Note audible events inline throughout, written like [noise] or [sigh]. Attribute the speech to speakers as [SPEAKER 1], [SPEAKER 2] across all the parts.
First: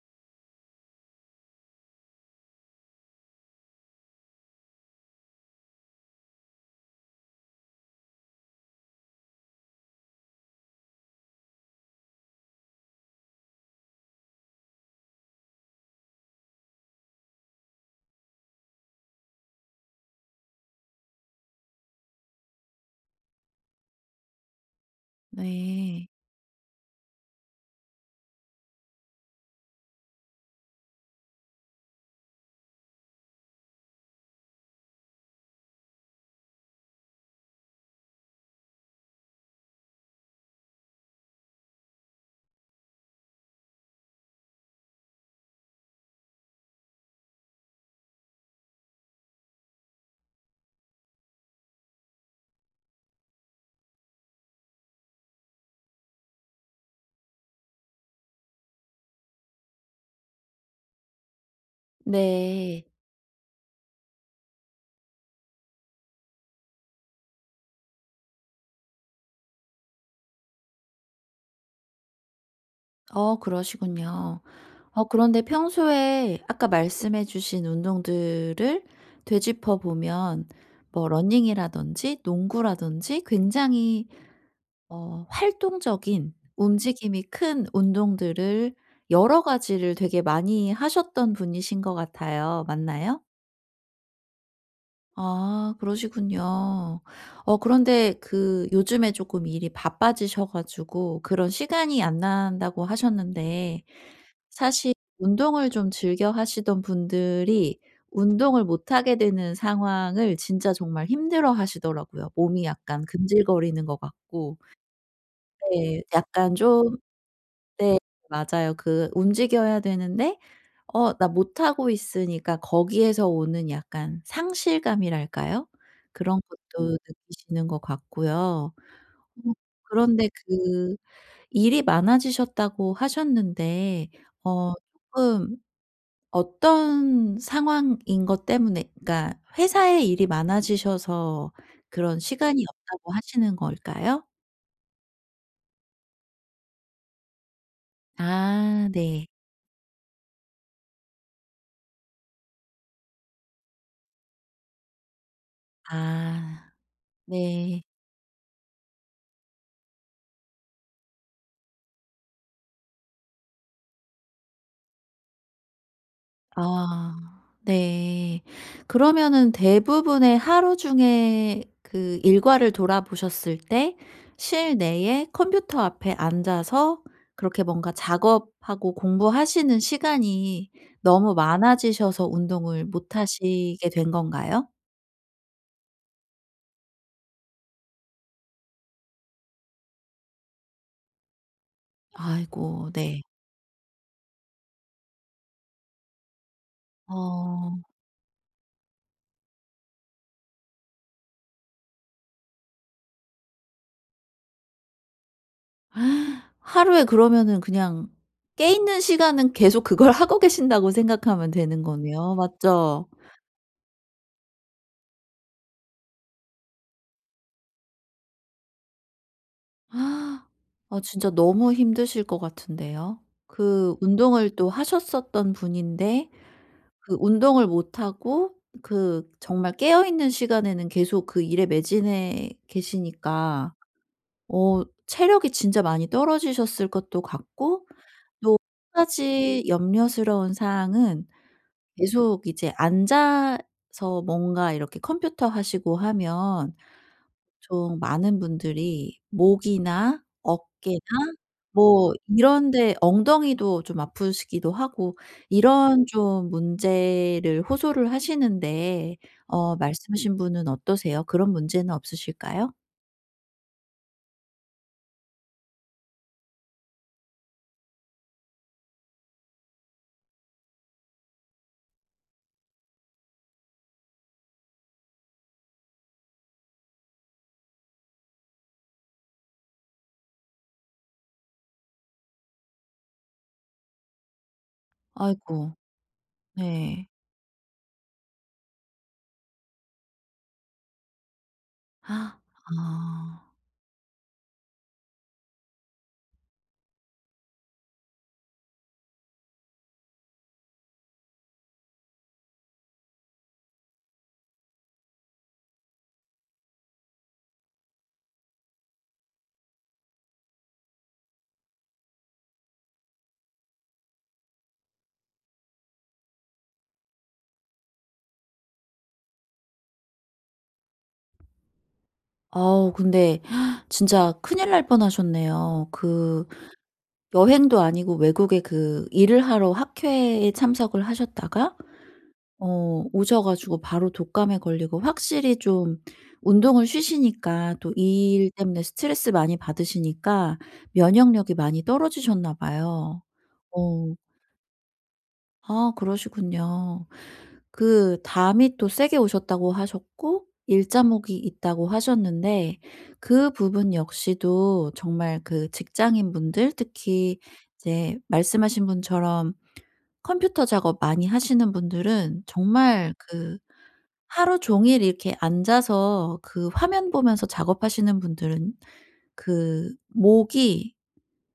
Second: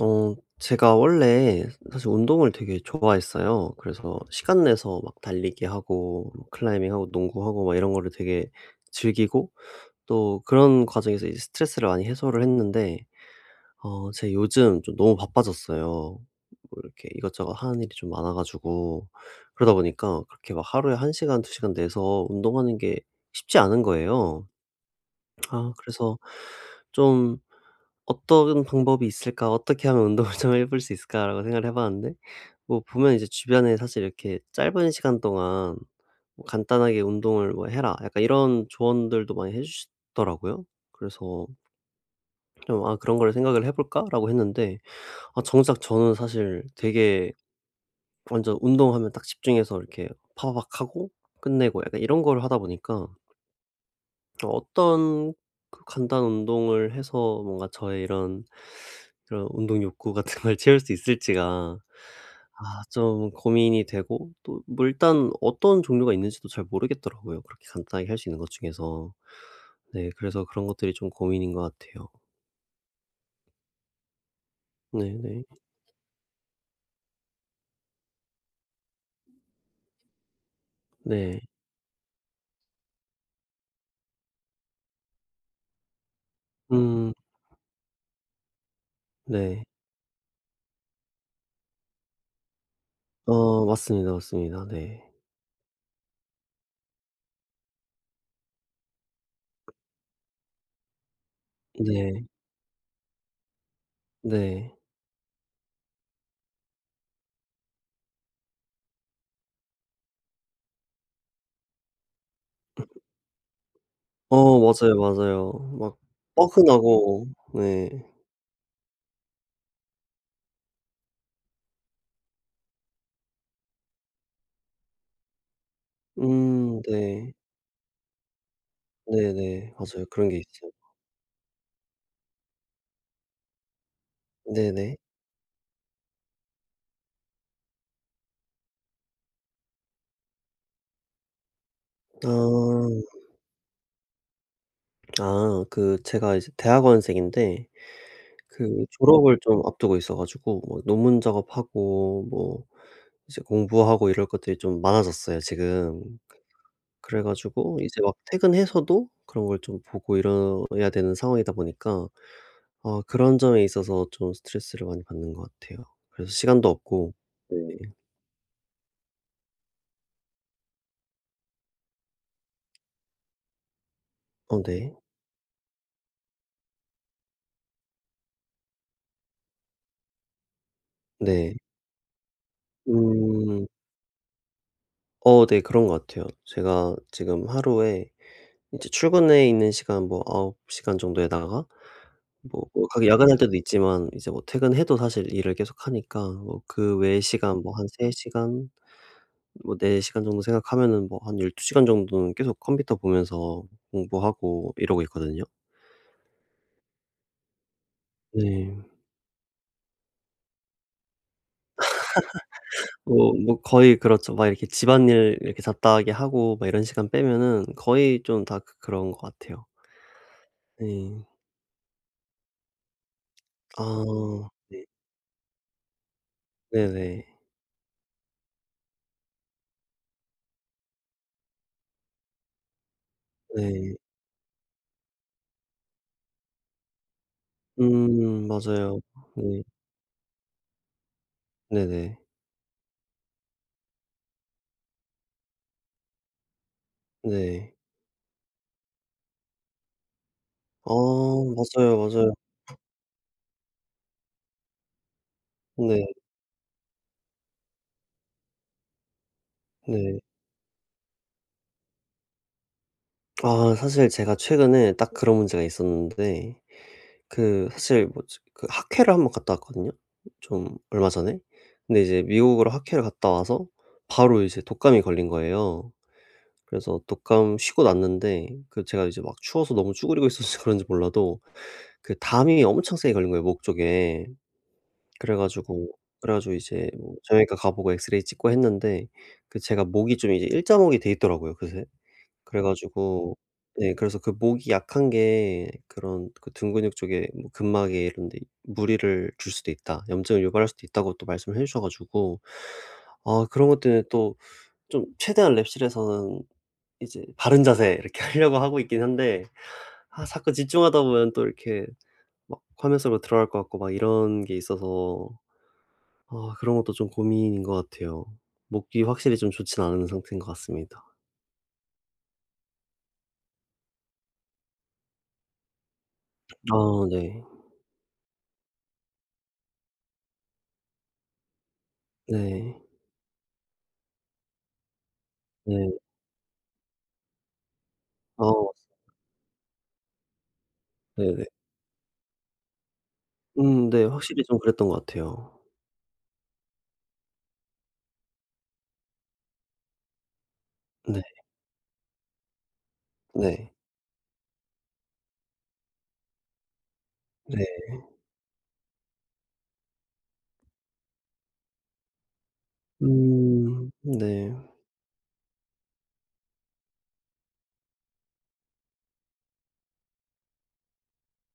[SPEAKER 1] 어 제가 원래 사실 운동을 되게 좋아했어요. 그래서 시간 내서 막 달리기 하고 뭐 클라이밍 하고 농구하고 막 이런 거를 되게 즐기고 또 그런 과정에서 이제 스트레스를 많이 해소를 했는데 어 제가 요즘 좀 너무 바빠졌어요. 뭐 이렇게 이것저것 하는 일이 좀 많아 가지고 그러다 보니까 그렇게 막 하루에 1 시간 2 시간 내서 운동하는 게 쉽지 않은 거예요. 아
[SPEAKER 2] 네.
[SPEAKER 1] 그래서 좀 '어떤 방법이 있을까? 어떻게 하면 운동을 [laughs] 좀 해볼 수 있을까?'라고 생각을 해 봤는데 뭐 보면 이제 주변에 사실 이렇게 "짧은 시간 동안 뭐 간단하게 운동을 뭐 해라." 약간 이런 조언들도 많이 해 주시더라고요. 그래서 좀 '아 그런 걸 생각을 해 볼까?'라고 했는데 아 정작 저는 사실 되게 완전 운동하면 딱 집중해서 이렇게 파박 하고 끝내고 약간 이런 걸 하다 보니까 어떤 그 간단 운동을 해서 뭔가 저의 이런 운동 욕구 같은 걸 채울 수 있을지가 아
[SPEAKER 2] 네.
[SPEAKER 1] 좀 고민이 되고 또 뭐 일단 어떤 종류가 있는지도 잘 모르겠더라고요, 그렇게 간단하게 할 수 있는 것 중에서. 네 그래서 그런 것들이 좀 고민인 것 같아요.
[SPEAKER 2] 어 그러시군요. 어 그런데
[SPEAKER 1] 네네.
[SPEAKER 2] 평소에 아까 말씀해 주신 운동들을 되짚어 보면 뭐
[SPEAKER 1] 네. 네.
[SPEAKER 2] 러닝이라든지 농구라든지 굉장히 어 활동적인
[SPEAKER 1] 음
[SPEAKER 2] 움직임이 큰 운동들을 여러
[SPEAKER 1] 네.
[SPEAKER 2] 가지를 되게 많이 하셨던 분이신 것 같아요. 맞나요?
[SPEAKER 1] 어 맞습니다, 맞습니다. 네.
[SPEAKER 2] 아 그러시군요. 어 그런데 그 요즘에 조금 일이 바빠지셔 가지고 그런 시간이 안
[SPEAKER 1] 네.
[SPEAKER 2] 난다고 하셨는데,
[SPEAKER 1] 네.
[SPEAKER 2] 사실 운동을 좀 즐겨 하시던 분들이 운동을 못 하게 되는 상황을 진짜 정말 힘들어하시더라고요. 몸이 약간 근질거리는 것 같고
[SPEAKER 1] 어 맞아요, 맞아요. 막
[SPEAKER 2] 네 약간 좀,
[SPEAKER 1] 뻐근하고 네.
[SPEAKER 2] 네 맞아요. 그 움직여야 되는데 어 나 못하고 있으니까 거기에서 오는 약간 상실감이랄까요? 그런 것도
[SPEAKER 1] 네.
[SPEAKER 2] 느끼시는 것 같고요. 음
[SPEAKER 1] 네네. 맞아요.
[SPEAKER 2] 그런데
[SPEAKER 1] 그런 게 있어요.
[SPEAKER 2] 그 일이 많아지셨다고 하셨는데, 어
[SPEAKER 1] 네네.
[SPEAKER 2] 조금 어떤 상황인 것 때문에, 그러니까 회사에 일이 많아지셔서 그런 시간이
[SPEAKER 1] 아.
[SPEAKER 2] 없다고 하시는 걸까요?
[SPEAKER 1] 아 그 제가 이제 대학원생인데 그
[SPEAKER 2] 아 네.
[SPEAKER 1] 졸업을 좀 앞두고 있어 가지고 뭐 논문 작업하고 뭐 이제 공부하고 이럴 것들이 좀 많아졌어요 지금.
[SPEAKER 2] 아
[SPEAKER 1] 그래 가지고
[SPEAKER 2] 네.
[SPEAKER 1] 이제 막 퇴근해서도 그런 걸 좀 보고 이래야 되는 상황이다 보니까 어 그런 점에 있어서 좀 스트레스를 많이 받는 것 같아요. 그래서 시간도
[SPEAKER 2] 아
[SPEAKER 1] 없고 네.
[SPEAKER 2] 네. 그러면은 대부분의 하루 중에 그 일과를 돌아보셨을 때
[SPEAKER 1] 어 네.
[SPEAKER 2] 실내에 컴퓨터 앞에 앉아서 그렇게 뭔가 작업하고 공부하시는 시간이 너무
[SPEAKER 1] 네.
[SPEAKER 2] 많아지셔서 운동을 못
[SPEAKER 1] 음.
[SPEAKER 2] 하시게 된 건가요?
[SPEAKER 1] 어 네. 그런 것 같아요. 제가 지금 하루에 이제 출근해 있는 시간 뭐 9 시간 정도에다가 뭐
[SPEAKER 2] 아이고
[SPEAKER 1] 가게
[SPEAKER 2] 네.
[SPEAKER 1] 야근할 때도 있지만 이제 뭐 퇴근해도 사실 일을 계속하니까 뭐 그 외의 시간 뭐
[SPEAKER 2] 어.
[SPEAKER 1] 한 3 시간 뭐 4 시간 정도 생각하면은 뭐 한 12 시간 정도는 계속 컴퓨터 보면서 공부하고 이러고 있거든요.
[SPEAKER 2] [gasps] 하루에 그러면은 그냥 깨
[SPEAKER 1] 네.
[SPEAKER 2] 있는 시간은 계속 그걸 [laughs] 하고 계신다고 생각하면 되는 거네요. 맞죠?
[SPEAKER 1] 뭐 거의 그렇죠. 막 이렇게 집안일 이렇게 잡다하게 하고 막 이런 시간 빼면은 거의 좀 다 그런 것 같아요.
[SPEAKER 2] 아. 아
[SPEAKER 1] 네.
[SPEAKER 2] 진짜 너무 힘드실 것 같은데요. 그
[SPEAKER 1] 아.
[SPEAKER 2] 운동을 또 하셨었던 분인데 그
[SPEAKER 1] 네네.
[SPEAKER 2] 운동을 못 하고, 그 정말 깨어 있는 시간에는 계속 그 일에 매진해 계시니까
[SPEAKER 1] 네.
[SPEAKER 2] 어 체력이 진짜 많이 떨어지셨을 것도 같고. 또
[SPEAKER 1] 맞아요.
[SPEAKER 2] 한
[SPEAKER 1] 네.
[SPEAKER 2] 가지 염려스러운 사항은,
[SPEAKER 1] 네네.
[SPEAKER 2] 계속 이제 앉아서 뭔가 이렇게 컴퓨터 하시고 하면
[SPEAKER 1] 네.
[SPEAKER 2] 좀 많은 분들이 목이나
[SPEAKER 1] 아
[SPEAKER 2] 어깨나
[SPEAKER 1] 맞아요,
[SPEAKER 2] 뭐
[SPEAKER 1] 맞아요.
[SPEAKER 2] 이런 데 엉덩이도 좀 아프시기도 하고 이런
[SPEAKER 1] 네.
[SPEAKER 2] 좀 문제를 호소를 하시는데, 어
[SPEAKER 1] 네.
[SPEAKER 2] 말씀하신 분은 어떠세요? 그런 문제는 없으실까요?
[SPEAKER 1] 아 사실 제가 최근에 딱 그런 문제가 있었는데 그 사실 뭐지 그 학회를 한번 갔다 왔거든요 좀 얼마 전에. 근데 이제 미국으로 학회를 갔다 와서 바로 이제 독감이 걸린 거예요. 그래서 독감 쉬고 났는데 그 제가 이제 막 추워서 너무 쭈그리고 있어서 [laughs] 그런지 몰라도 그 담이 엄청 세게 걸린 거예요 목 쪽에. 그래
[SPEAKER 2] 아이고.
[SPEAKER 1] 가지고 이제
[SPEAKER 2] 네.
[SPEAKER 1] 뭐 정형외과 가 보고 엑스레이 찍고 했는데 그 제가 목이 좀 이제 일자목이 돼 있더라고요 그새.
[SPEAKER 2] 아.
[SPEAKER 1] 그래 가지고 네 그래서 그 목이 약한 게 그런 그 등 근육 쪽에 뭐 근막에 이런 데 무리를 줄 수도 있다. 염증을 유발할 수도 있다고 또 말씀을 해 주셔 가지고 아 그런 것 때문에 또 좀 최대한 랩실에서는 이제 바른 자세 이렇게 [laughs] 하려고 하고 있긴 한데 아 자꾸 집중하다 보면 또 이렇게 막 화면 속으로 들어갈 것 같고 막 이런 게 있어서 아 그런 것도 좀 고민인 것 같아요. 목이 확실히 좀 좋진 않은 상태인 것 같습니다.
[SPEAKER 2] 아우 근데 진짜 큰일 날 뻔하셨네요. 그
[SPEAKER 1] 아 네.
[SPEAKER 2] 여행도 아니고 외국에 그 일을 하러 학회에 참석을 하셨다가
[SPEAKER 1] 네.
[SPEAKER 2] 어 오셔 가지고 바로 독감에 걸리고, 확실히
[SPEAKER 1] 네.
[SPEAKER 2] 좀 운동을 쉬시니까 또 이 일 때문에
[SPEAKER 1] 아
[SPEAKER 2] 스트레스 많이 받으시니까
[SPEAKER 1] 네네.
[SPEAKER 2] 면역력이 많이 떨어지셨나 봐요.
[SPEAKER 1] 네.
[SPEAKER 2] 어.
[SPEAKER 1] 확실히 좀 그랬던 것 같아요.
[SPEAKER 2] 아 그러시군요. 그 담이 또 세게 오셨다고 하셨고
[SPEAKER 1] 네.
[SPEAKER 2] 일자목이 있다고 하셨는데, 그
[SPEAKER 1] 네.
[SPEAKER 2] 부분 역시도 정말 그 직장인분들 특히
[SPEAKER 1] 네.
[SPEAKER 2] 이제 말씀하신 분처럼 컴퓨터 작업 많이 하시는 분들은 정말 그
[SPEAKER 1] 네.
[SPEAKER 2] 하루 종일 이렇게 앉아서 그 화면 보면서 작업하시는 분들은, 그 목이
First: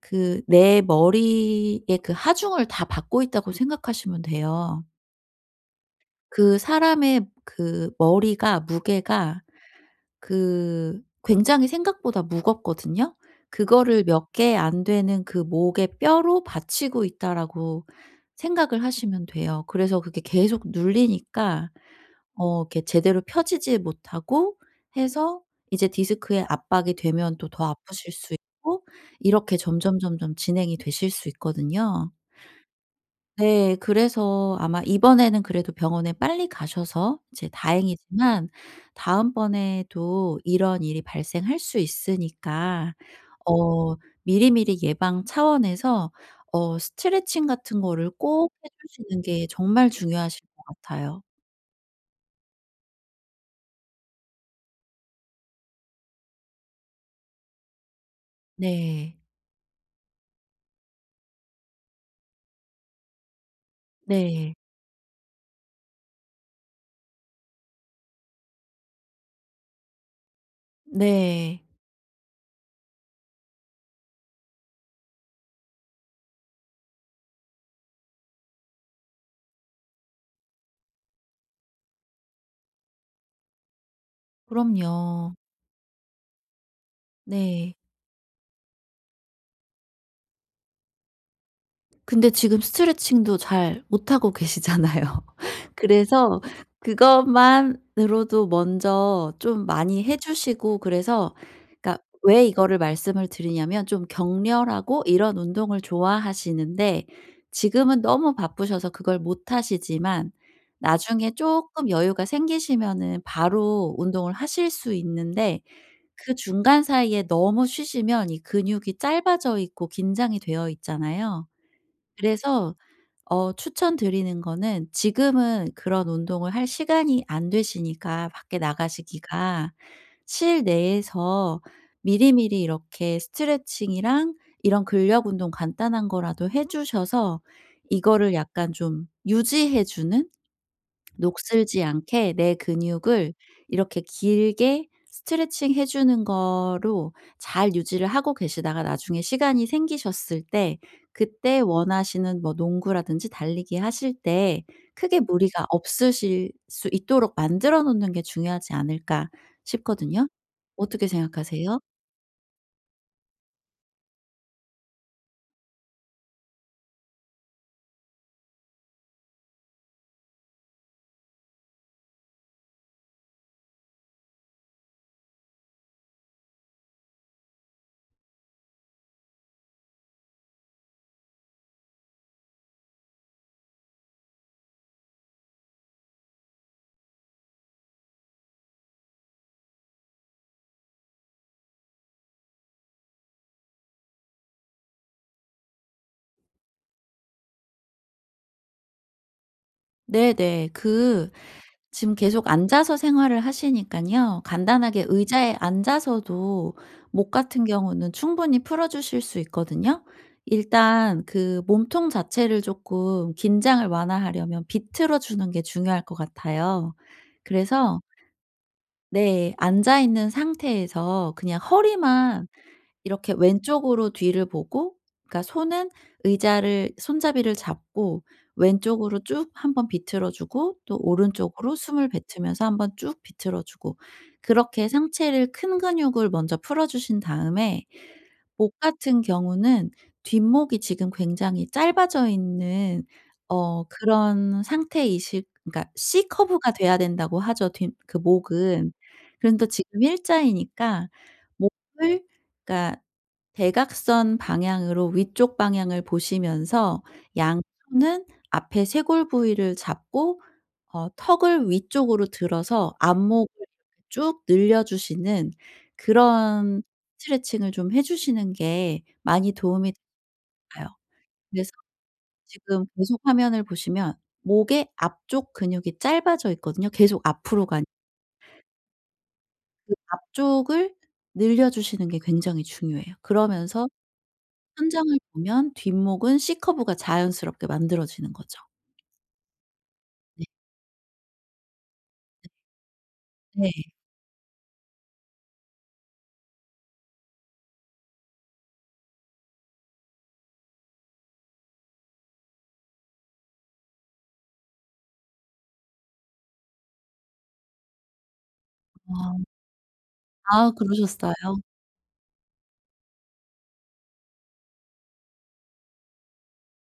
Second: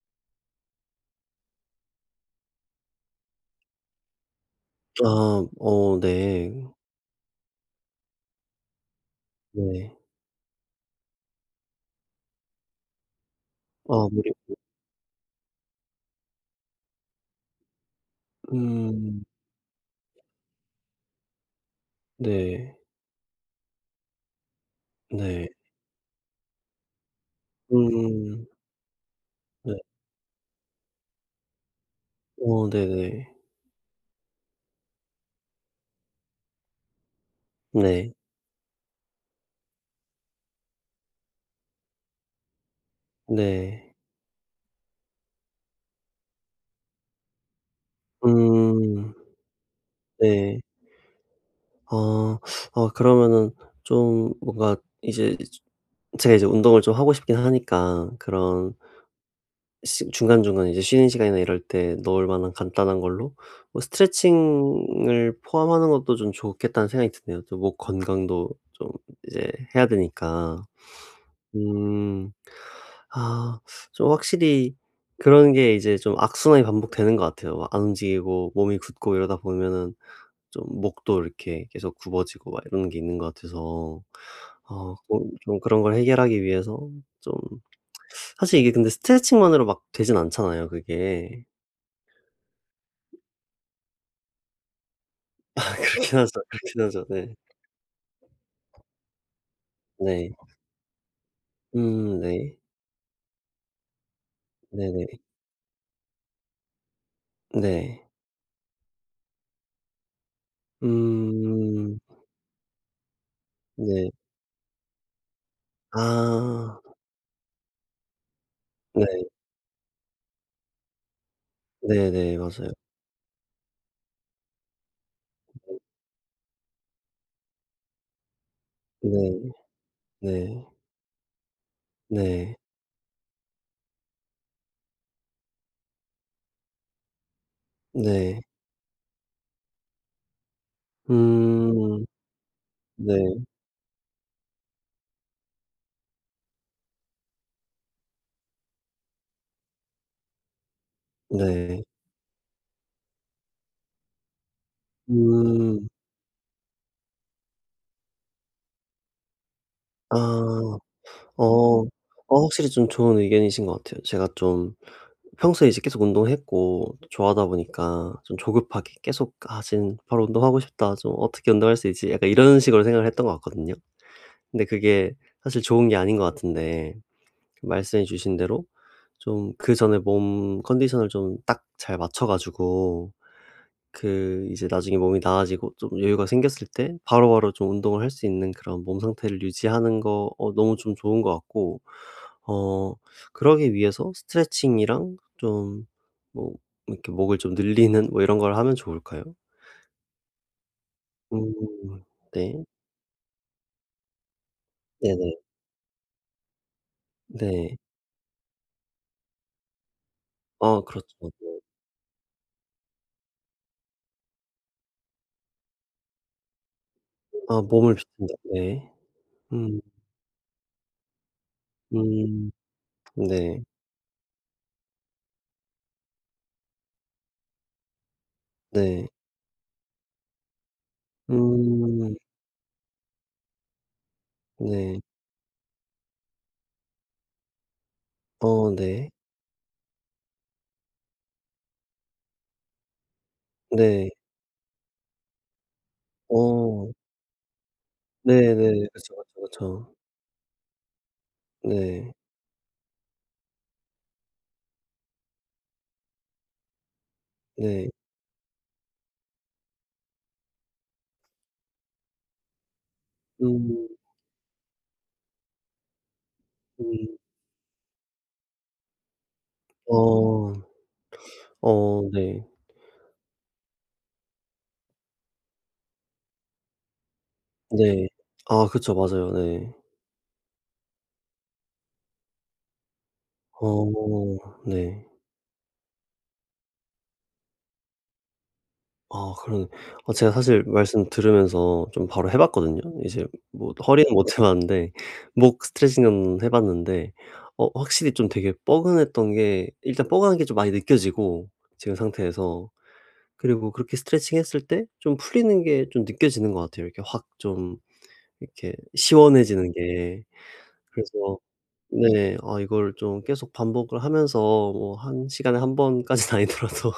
[SPEAKER 2] 그 내 머리의 그 하중을 다 받고 있다고 생각하시면 돼요.
[SPEAKER 1] 아 어 네.
[SPEAKER 2] 그 사람의 그 머리가 무게가
[SPEAKER 1] 네.
[SPEAKER 2] 그 굉장히 생각보다 무겁거든요. 그거를
[SPEAKER 1] 아 무리
[SPEAKER 2] 몇 개 안 되는 그 목의 뼈로 받치고 있다라고 생각을
[SPEAKER 1] 음
[SPEAKER 2] 하시면 돼요. 그래서 그게 계속 눌리니까 어
[SPEAKER 1] 네.
[SPEAKER 2] 이렇게 제대로 펴지지 못하고 해서
[SPEAKER 1] 네.
[SPEAKER 2] 이제 디스크에 압박이 되면 또 더 아프실 수
[SPEAKER 1] 음
[SPEAKER 2] 있고 이렇게
[SPEAKER 1] 네.
[SPEAKER 2] 점점점점 진행이 되실 수 있거든요.
[SPEAKER 1] 어 네네.
[SPEAKER 2] 네. 그래서 아마 이번에는 그래도 병원에 빨리 가셔서 이제
[SPEAKER 1] 네.
[SPEAKER 2] 다행이지만, 다음번에도 이런 일이 발생할 수 있으니까
[SPEAKER 1] 네.
[SPEAKER 2] 어 미리미리 예방 차원에서 어 스트레칭 같은 거를 꼭 해
[SPEAKER 1] 음
[SPEAKER 2] 주시는 게 정말 중요하실
[SPEAKER 1] 네.
[SPEAKER 2] 것 같아요.
[SPEAKER 1] 어. 어 그러면은 좀 뭔가 이제 제가 이제 운동을 좀 하고 싶긴 하니까 그런
[SPEAKER 2] 네.
[SPEAKER 1] 시 중간중간 이제 쉬는 시간이나 이럴 때 넣을 만한 간단한 걸로 뭐
[SPEAKER 2] 네.
[SPEAKER 1] 스트레칭을 포함하는 것도 좀 좋겠다는 생각이 드네요. 또 목 건강도 좀 이제 해야 되니까.
[SPEAKER 2] 네.
[SPEAKER 1] 음. 아 좀 확실히 그런 게 이제 좀 악순환이 반복되는 것 같아요. 안 움직이고 몸이 굳고 이러다 보면은 좀 목도 이렇게 계속 굽어지고 막 이런 게 있는 것 같아서 어 그-
[SPEAKER 2] 그럼요.
[SPEAKER 1] 좀 그런 걸 해결하기 위해서 좀
[SPEAKER 2] 네.
[SPEAKER 1] 사실 이게 근데 스트레칭만으로 막 되진 않잖아요 그게.
[SPEAKER 2] 근데 지금 스트레칭도 잘 못하고 계시잖아요.
[SPEAKER 1] [laughs]
[SPEAKER 2] [laughs]
[SPEAKER 1] 아 그렇긴
[SPEAKER 2] 그래서
[SPEAKER 1] 하죠, 그렇긴 하죠. 네.
[SPEAKER 2] 그것만으로도 먼저 좀 많이 해
[SPEAKER 1] 네.
[SPEAKER 2] 주시고. 그래서 그러니까 왜
[SPEAKER 1] 네.
[SPEAKER 2] 이거를 말씀을 드리냐면, 좀 격렬하고
[SPEAKER 1] 네네. 네.
[SPEAKER 2] 이런 운동을 좋아하시는데 지금은
[SPEAKER 1] 네,
[SPEAKER 2] 너무 바쁘셔서 그걸 못 하시지만, 나중에 조금
[SPEAKER 1] 음
[SPEAKER 2] 여유가 생기시면은 바로
[SPEAKER 1] 네.
[SPEAKER 2] 운동을 하실 수 있는데, 그
[SPEAKER 1] 아
[SPEAKER 2] 중간 사이에 너무 쉬시면 이 근육이
[SPEAKER 1] 네.
[SPEAKER 2] 짧아져 있고 긴장이 되어 있잖아요.
[SPEAKER 1] 네네. 맞아요.
[SPEAKER 2] 그래서 어 추천드리는 거는, 지금은 그런 운동을 할 시간이 안 되시니까 밖에
[SPEAKER 1] 네.
[SPEAKER 2] 나가시기가,
[SPEAKER 1] 네.
[SPEAKER 2] 실내에서
[SPEAKER 1] 네.
[SPEAKER 2] 미리미리 이렇게 스트레칭이랑 이런 근력 운동 간단한 거라도 해 주셔서 이거를
[SPEAKER 1] 네.
[SPEAKER 2] 약간 좀 유지해 주는, 녹슬지
[SPEAKER 1] 음
[SPEAKER 2] 않게 내
[SPEAKER 1] 네.
[SPEAKER 2] 근육을 이렇게 길게 스트레칭 해 주는 거로 잘 유지를 하고 계시다가 나중에 시간이 생기셨을 때 그때
[SPEAKER 1] 네.
[SPEAKER 2] 원하시는 뭐 농구라든지 달리기 하실 때 크게 무리가
[SPEAKER 1] 음.
[SPEAKER 2] 없으실 수 있도록 만들어 놓는 게 중요하지 않을까
[SPEAKER 1] 아.
[SPEAKER 2] 싶거든요. 어떻게 생각하세요?
[SPEAKER 1] 어. 어 확실히 좀 좋은 의견이신 것 같아요. 제가 좀 평소에 이제 계속 운동했고 좋아하다 보니까 좀 조급하게 계속 '아 지금 바로 운동하고 싶다. 좀 어떻게 운동할 수 있지?' 약간 이런 식으로 생각을 했던 것 같거든요. 근데 그게 사실 좋은 게 아닌 것 같은데 그 말씀해 주신 대로 좀 그전에 몸 컨디션을 좀 딱 잘 맞춰 가지고 그 이제 나중에 몸이 나아지고 좀 여유가 생겼을 때 바로바로 좀 운동을 할 수 있는 그런 몸 상태를 유지하는 거 어 너무 좀 좋은 것 같고 어 그러기 위해서 스트레칭이랑 좀 뭐 이렇게 목을 좀 늘리는 뭐 이런 걸 하면 좋을까요?
[SPEAKER 2] 네네. 그
[SPEAKER 1] 음
[SPEAKER 2] 지금 계속
[SPEAKER 1] 네.
[SPEAKER 2] 앉아서 생활을 하시니깐요. 간단하게
[SPEAKER 1] 네네.
[SPEAKER 2] 의자에 앉아서도 목 같은
[SPEAKER 1] 네.
[SPEAKER 2] 경우는 충분히 풀어 주실 수 있거든요.
[SPEAKER 1] 아 그렇죠.
[SPEAKER 2] 일단
[SPEAKER 1] 네.
[SPEAKER 2] 그 몸통 자체를 쪼끔 긴장을 완화하려면 비틀어 주는 게 중요할 것 같아요.
[SPEAKER 1] 아 몸을
[SPEAKER 2] 그래서
[SPEAKER 1] 비춘다 네.
[SPEAKER 2] 네.
[SPEAKER 1] 음.
[SPEAKER 2] 앉아 있는 상태에서 그냥 허리만
[SPEAKER 1] 음.
[SPEAKER 2] 이렇게
[SPEAKER 1] 네.
[SPEAKER 2] 왼쪽으로 뒤를 보고, 그러니까 손은 의자를 손잡이를 잡고
[SPEAKER 1] 네.
[SPEAKER 2] 왼쪽으로 쭉 한번 비틀어 주고, 또 오른쪽으로 숨을
[SPEAKER 1] 음.
[SPEAKER 2] 뱉으면서 한번 쭉 비틀어 주고, 그렇게
[SPEAKER 1] 네.
[SPEAKER 2] 상체를 큰 근육을 먼저 풀어 주신 다음에
[SPEAKER 1] 어
[SPEAKER 2] 목
[SPEAKER 1] 네.
[SPEAKER 2] 같은 경우는 뒷목이 지금 굉장히 짧아져 있는 어
[SPEAKER 1] 네.
[SPEAKER 2] 그런 상태이실, 그러니까 C 커브가
[SPEAKER 1] 어.
[SPEAKER 2] 돼야 된다고 하죠, 뒷 그
[SPEAKER 1] 네네.
[SPEAKER 2] 목은.
[SPEAKER 1] 그쵸, 그쵸,
[SPEAKER 2] 그런데
[SPEAKER 1] 그쵸.
[SPEAKER 2] 지금 일자이니까
[SPEAKER 1] 네.
[SPEAKER 2] 목을, 그러니까 대각선 방향으로 위쪽 방향을 보시면서 양
[SPEAKER 1] 네.
[SPEAKER 2] 손은 앞에 쇄골 부위를 잡고 어 턱을 위쪽으로 들어서 안목을
[SPEAKER 1] 음.
[SPEAKER 2] 쭉 늘려 주시는 그런
[SPEAKER 1] 음.
[SPEAKER 2] 스트레칭을 좀 해 주시는 게 많이 도움이 될
[SPEAKER 1] 어.
[SPEAKER 2] 요 그래서
[SPEAKER 1] 어 네.
[SPEAKER 2] 지금 계속 화면을 보시면 목의 앞쪽 근육이 짧아져 있거든요. 계속 앞으로 가니
[SPEAKER 1] 네. 아 그쵸. 맞아요. 네.
[SPEAKER 2] 앞쪽을 늘려 주시는 게 굉장히 중요해요. 그러면서
[SPEAKER 1] 어 네.
[SPEAKER 2] 천장을 보면 뒷목은 C 커브가 자연스럽게 만들어지는 거죠.
[SPEAKER 1] 아 그러네. 아 제가
[SPEAKER 2] 네.
[SPEAKER 1] 사실 말씀 들으면서 좀 바로 해 봤거든요. 이제 뭐
[SPEAKER 2] 네.
[SPEAKER 1] 허리는 못해 봤는데 목 스트레칭은 해 봤는데 어 확실히 좀 되게 뻐근했던 게 일단 뻐근한 게좀 많이 느껴지고 지금 상태에서 그리고 그렇게 스트레칭 했을 때좀 풀리는 게좀 느껴지는 것 같아요. 이렇게 확좀 이렇게
[SPEAKER 2] 아.
[SPEAKER 1] 시원해지는 게.
[SPEAKER 2] 아
[SPEAKER 1] 그래서
[SPEAKER 2] 그러셨어요?
[SPEAKER 1] 네. 아 이걸 좀 계속 반복을 하면서 뭐 한 시간에 한 번까지는 [laughs] 아니더라도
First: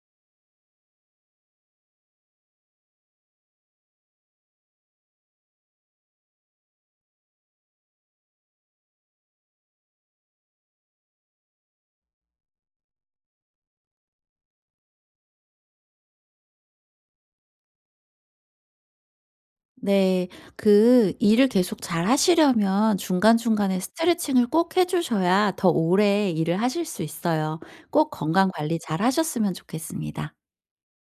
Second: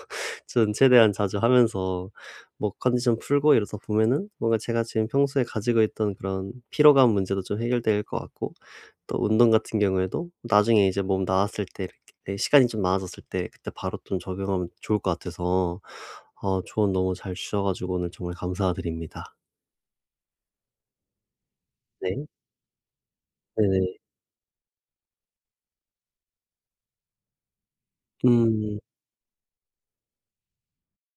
[SPEAKER 1] 전 최대한 자주 하면서 뭐 컨디션 풀고 이러다 보면은 뭔가 제가 지금 평소에 가지고 있던 그런 피로감 문제도 좀 해결될 것 같고 또 운동 같은 경우에도 나중에 이제 몸 나았을 때 이렇게 내 시간이 좀 많아졌을 때 그때 바로 좀 적용하면 좋을 것 같아서 어 조언 너무 잘 주셔 가지고 오늘 정말 감사드립니다.
[SPEAKER 2] 네. 그 일을 계속
[SPEAKER 1] 네.
[SPEAKER 2] 잘하시려면 중간중간에
[SPEAKER 1] 네네.
[SPEAKER 2] 스트레칭을 꼭 해 주셔야 더 오래 일을 하실 수 있어요. 꼭 건강 관리
[SPEAKER 1] 음.
[SPEAKER 2] 잘하셨으면 좋겠습니다.